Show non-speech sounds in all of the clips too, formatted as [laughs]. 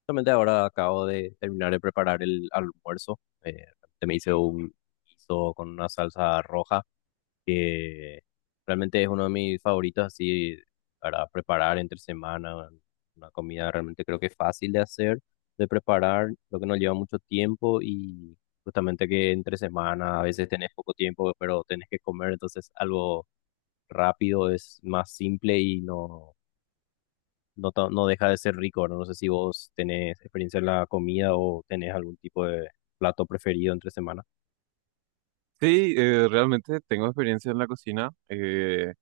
Justamente ahora acabo de terminar de preparar el almuerzo. Realmente me hice un guiso con una salsa roja que realmente es uno de mis favoritos así para preparar entre semana. Una comida realmente creo que fácil de hacer, de preparar, lo que no lleva mucho tiempo y justamente que entre semana a veces tenés poco tiempo, pero tenés que comer, entonces algo rápido es más simple y no deja de ser rico, ¿verdad? No sé si vos tenés experiencia en la comida o tenés algún tipo de plato preferido entre semana. Sí, realmente tengo experiencia en la cocina,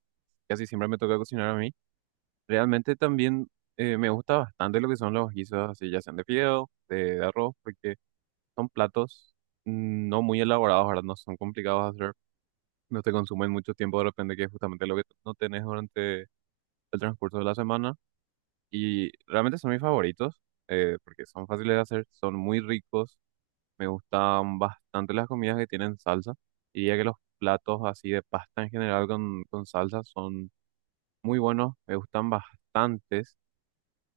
casi siempre me toca cocinar a mí. Realmente también me gusta bastante lo que son los guisos, así ya sean de fideo, de arroz, porque son platos no muy elaborados, ¿verdad? No son complicados de hacer, no te consumen mucho tiempo de repente, que es justamente lo que no tenés durante el transcurso de la semana. Y realmente son mis favoritos, porque son fáciles de hacer, son muy ricos. Me gustan bastante las comidas que tienen salsa. Diría que los platos así de pasta en general con salsa son muy buenos, me gustan bastantes,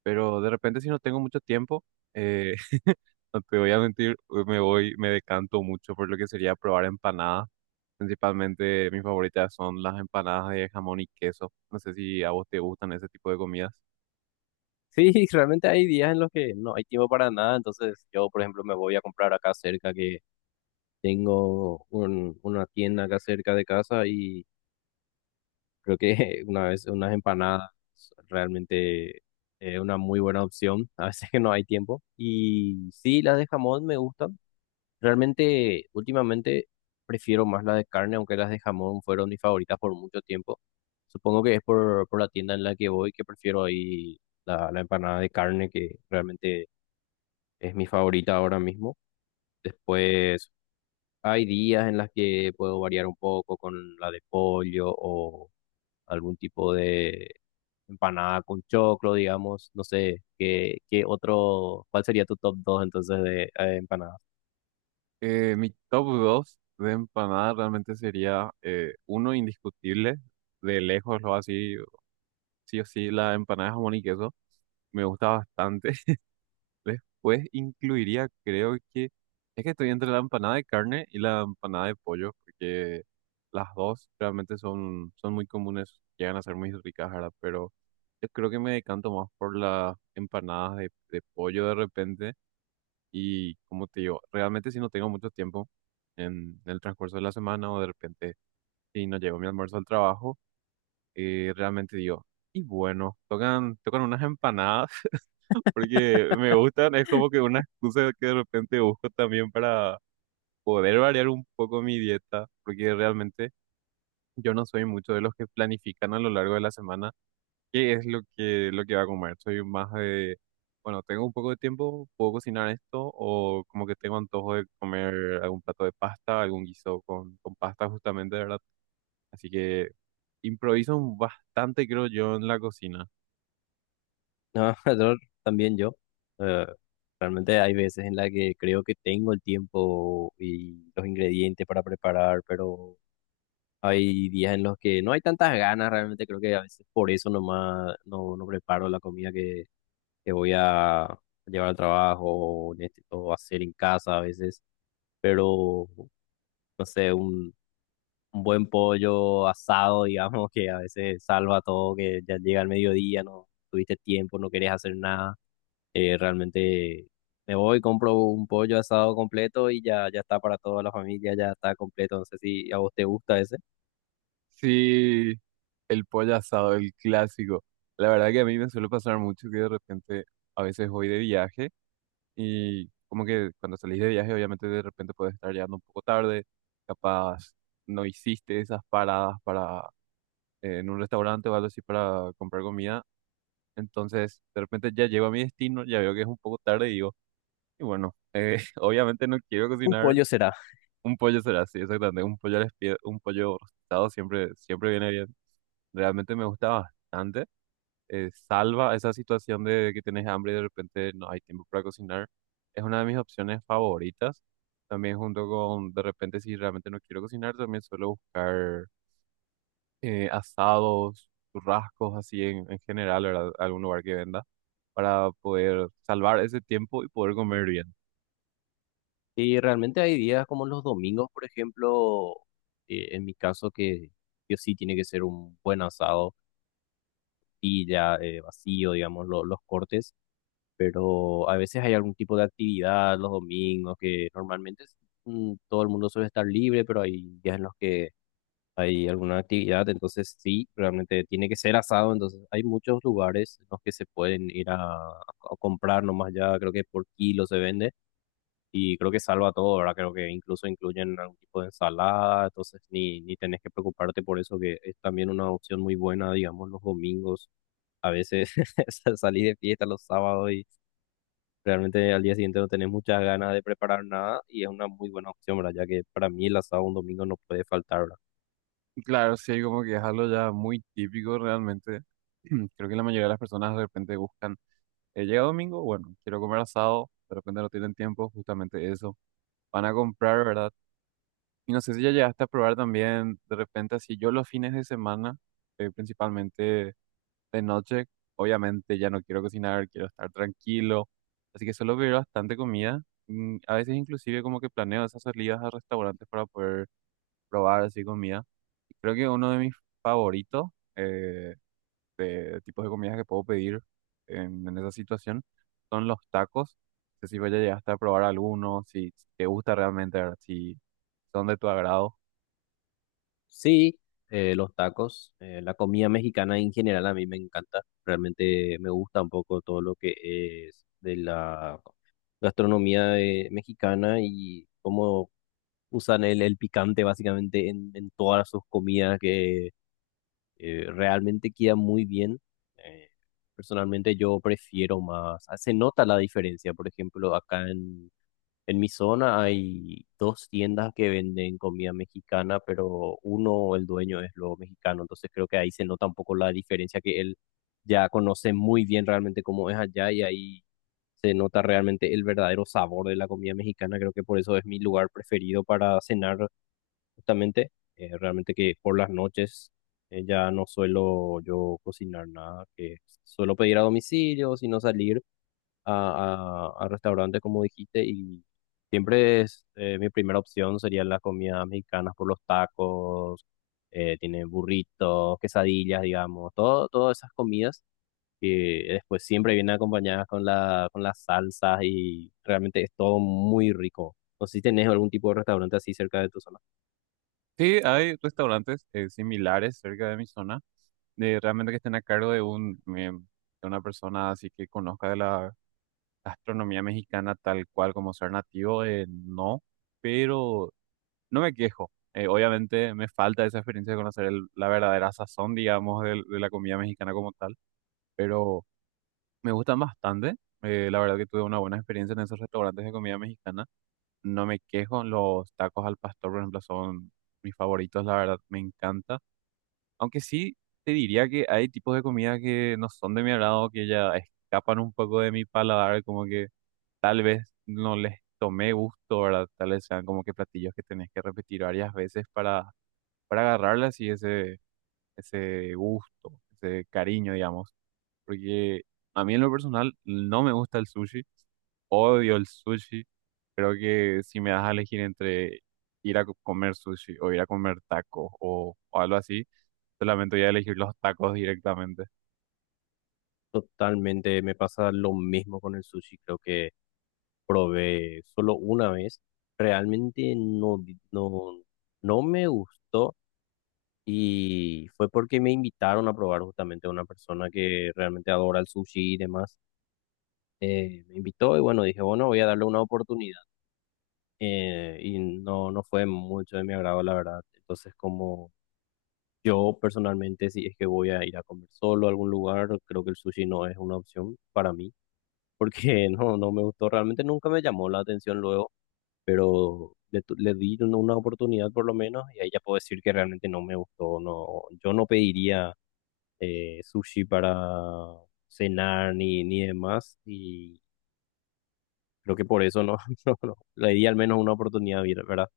pero de repente si no tengo mucho tiempo, eh, [laughs] no te voy a mentir, me decanto mucho por lo que sería probar empanadas. Principalmente mis favoritas son las empanadas de jamón y queso. No sé si a vos te gustan ese tipo de comidas. Sí, [laughs] realmente hay días en los que no hay tiempo para nada, entonces yo, por ejemplo, me voy a comprar acá cerca que tengo una tienda acá cerca de casa y creo que [laughs] una vez unas empanadas realmente es una muy buena opción, a veces que no hay tiempo. Y sí, las de jamón me gustan. Realmente, últimamente prefiero más las de carne, aunque las de jamón fueron mis favoritas por mucho tiempo. Supongo que es por la tienda en la que voy que prefiero ahí la empanada de carne, que realmente es mi favorita ahora mismo. Después, hay días en las que puedo variar un poco con la de pollo o algún tipo de empanada con choclo, digamos. No sé, cuál sería tu top 2 entonces de empanadas? Mi top 2 de empanadas realmente sería uno indiscutible de lejos lo así sí o sí, la empanada de jamón y queso me gusta bastante. [laughs] Después incluiría, creo que, es que estoy entre la empanada de carne y la empanada de pollo, porque las dos realmente son, son muy comunes, llegan a ser muy ricas, ¿verdad? Pero yo creo que me decanto más por las empanadas de pollo de repente. Y como te digo, realmente si no tengo mucho tiempo en el transcurso de la semana o de repente si no llego mi almuerzo al trabajo, realmente digo, y bueno, tocan, tocan unas empanadas. Porque me gustan, es como que una excusa que de repente busco también para poder variar un poco mi dieta, porque realmente yo no soy mucho de los que planifican a lo largo de la semana qué es lo que va a comer. Soy más de, bueno, tengo un poco de tiempo, puedo cocinar esto, o como que tengo antojo de comer algún plato de pasta, algún guiso con pasta justamente, ¿verdad? Así que improviso bastante, creo yo, en la cocina. No, [laughs] yo también yo. eh, Realmente hay veces en las que creo que tengo el tiempo y los ingredientes para preparar, pero hay días en los que no hay tantas ganas, realmente creo que a veces por eso nomás no preparo la comida que voy a llevar al trabajo o necesito hacer en casa a veces, pero no sé, un buen pollo asado, [laughs] digamos, que a veces salva todo, que ya llega el mediodía, no tuviste tiempo, no querés hacer nada. Realmente me voy, compro un pollo asado completo y ya, ya está para toda la familia, ya está completo. No sé si a vos te gusta ese. Sí, el pollo asado, el clásico. La verdad que a mí me suele pasar mucho que de repente a veces voy de viaje y como que cuando salís de viaje obviamente de repente puedes estar llegando un poco tarde, capaz no hiciste esas paradas para en un restaurante o algo así para comprar comida. Entonces de repente ya llego a mi destino, ya veo que es un poco tarde y digo, y bueno, [laughs] obviamente no quiero Un cocinar. pollo será. Un pollo será así, exactamente. Un pollo rostizado siempre, siempre viene bien. Realmente me gusta bastante. Salva esa situación de que tienes hambre y de repente no hay tiempo para cocinar. Es una de mis opciones favoritas. También junto con, de repente, si realmente no quiero cocinar, también suelo buscar asados, churrascos, así en general, ¿verdad? Algún lugar que venda, para poder salvar ese tiempo y poder comer bien. Y realmente hay días como los domingos, por ejemplo, en mi caso que yo sí tiene que ser un buen asado y ya, vacío, digamos, los cortes. Pero a veces hay algún tipo de actividad los domingos que normalmente todo el mundo suele estar libre, pero hay días en los que hay alguna actividad, entonces sí, realmente tiene que ser asado, entonces hay muchos lugares en los que se pueden ir a comprar nomás ya, creo que por kilo se vende y creo que salva todo, ¿verdad? Creo que incluso incluyen algún tipo de ensalada, entonces ni tenés que preocuparte por eso, que es también una opción muy buena, digamos, los domingos, a veces [laughs] salís de fiesta los sábados y... Realmente al día siguiente no tenés muchas ganas de preparar nada y es una muy buena opción, ¿verdad? Ya que para mí el asado un domingo no puede faltar, ¿verdad? Y claro, sí, como que es algo ya muy típico realmente. [clears throat] Creo que la mayoría de las personas de repente buscan, llega domingo, bueno, quiero comer asado, de repente no tienen tiempo, justamente eso. Van a comprar, ¿verdad? Y no sé si ya llegaste a probar también, de repente así, yo los fines de semana, principalmente de noche, obviamente ya no quiero cocinar, quiero estar tranquilo, así que suelo pedir bastante comida. A veces inclusive como que planeo esas salidas a restaurantes para poder probar así comida. Y creo que uno de mis favoritos, eh, de tipos de comidas que puedo pedir en esa situación son los tacos. No sé si vaya llegaste a probar alguno, si, si te gusta realmente, ¿verdad? Si son de tu agrado. Sí, los tacos, la comida mexicana en general a mí me encanta, realmente me gusta un poco todo lo que es de la gastronomía mexicana y cómo usan el picante básicamente en todas sus comidas que realmente queda muy bien. Eh, Personalmente yo prefiero más, ah, se nota la diferencia, por ejemplo, acá en mi zona hay dos tiendas que venden comida mexicana, pero uno, el dueño es lo mexicano, entonces creo que ahí se nota un poco la diferencia que él ya conoce muy bien realmente cómo es allá y ahí se nota realmente el verdadero sabor de la comida mexicana. Creo que por eso es mi lugar preferido para cenar justamente, realmente que por las noches ya no suelo yo cocinar nada, que suelo pedir a domicilio, sino salir a restaurantes, como dijiste, y siempre es mi primera opción serían las comidas mexicanas por los tacos, tiene burritos, quesadillas, digamos, todas esas comidas que después siempre vienen acompañadas con con las salsas y realmente es todo muy rico. No sé si tenés algún tipo de restaurante así cerca de tu zona. Sí, hay restaurantes similares cerca de mi zona, de realmente que estén a cargo de un de una persona así que conozca de la gastronomía mexicana tal cual como ser nativo, no, pero no me quejo. Obviamente me falta esa experiencia de conocer la verdadera sazón, digamos, de la comida mexicana como tal, pero me gustan bastante. La verdad que tuve una buena experiencia en esos restaurantes de comida mexicana. No me quejo, los tacos al pastor, por ejemplo, son mis favoritos, la verdad, me encanta. Aunque sí te diría que hay tipos de comida que no son de mi agrado, que ya escapan un poco de mi paladar, como que tal vez no les tomé gusto, ¿verdad? Tal vez sean como que platillos que tenés que repetir varias veces para agarrarles y ese gusto, ese cariño, digamos, porque a mí en lo personal no me gusta el sushi, odio el sushi. Creo que si me das a elegir entre ir a comer sushi o ir a comer tacos o algo así, solamente voy a elegir los tacos directamente. [laughs] Totalmente, me pasa lo mismo con el sushi, creo que probé solo una vez. Realmente no, no me gustó. Y fue porque me invitaron a probar justamente a una persona que realmente adora el sushi y demás. Me invitó y bueno, dije, bueno, voy a darle una oportunidad. Y no, no fue mucho de mi agrado, la verdad. Entonces, como yo personalmente, si es que voy a ir a comer solo a algún lugar, creo que el sushi no es una opción para mí, porque [laughs] no, no me gustó, realmente nunca me llamó la atención luego, pero le di una oportunidad por lo menos y ahí ya puedo decir que realmente no me gustó. No, yo no pediría sushi para cenar ni demás. Y creo que por eso no, [laughs] no, no, le di al menos una oportunidad, ¿verdad?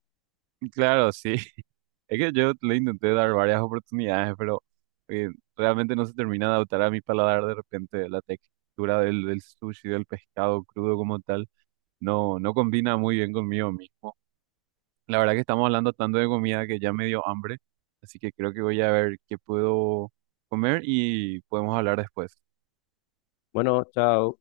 Y claro, sí, [laughs] es que yo le intenté dar varias oportunidades, pero eh, realmente no se termina de adaptar a mi paladar de repente la textura del sushi, del pescado crudo como tal, no, no combina muy bien conmigo mismo. La verdad que estamos hablando tanto de comida que ya me dio hambre, así que creo que voy a ver qué puedo comer y podemos hablar después. Bueno, chao.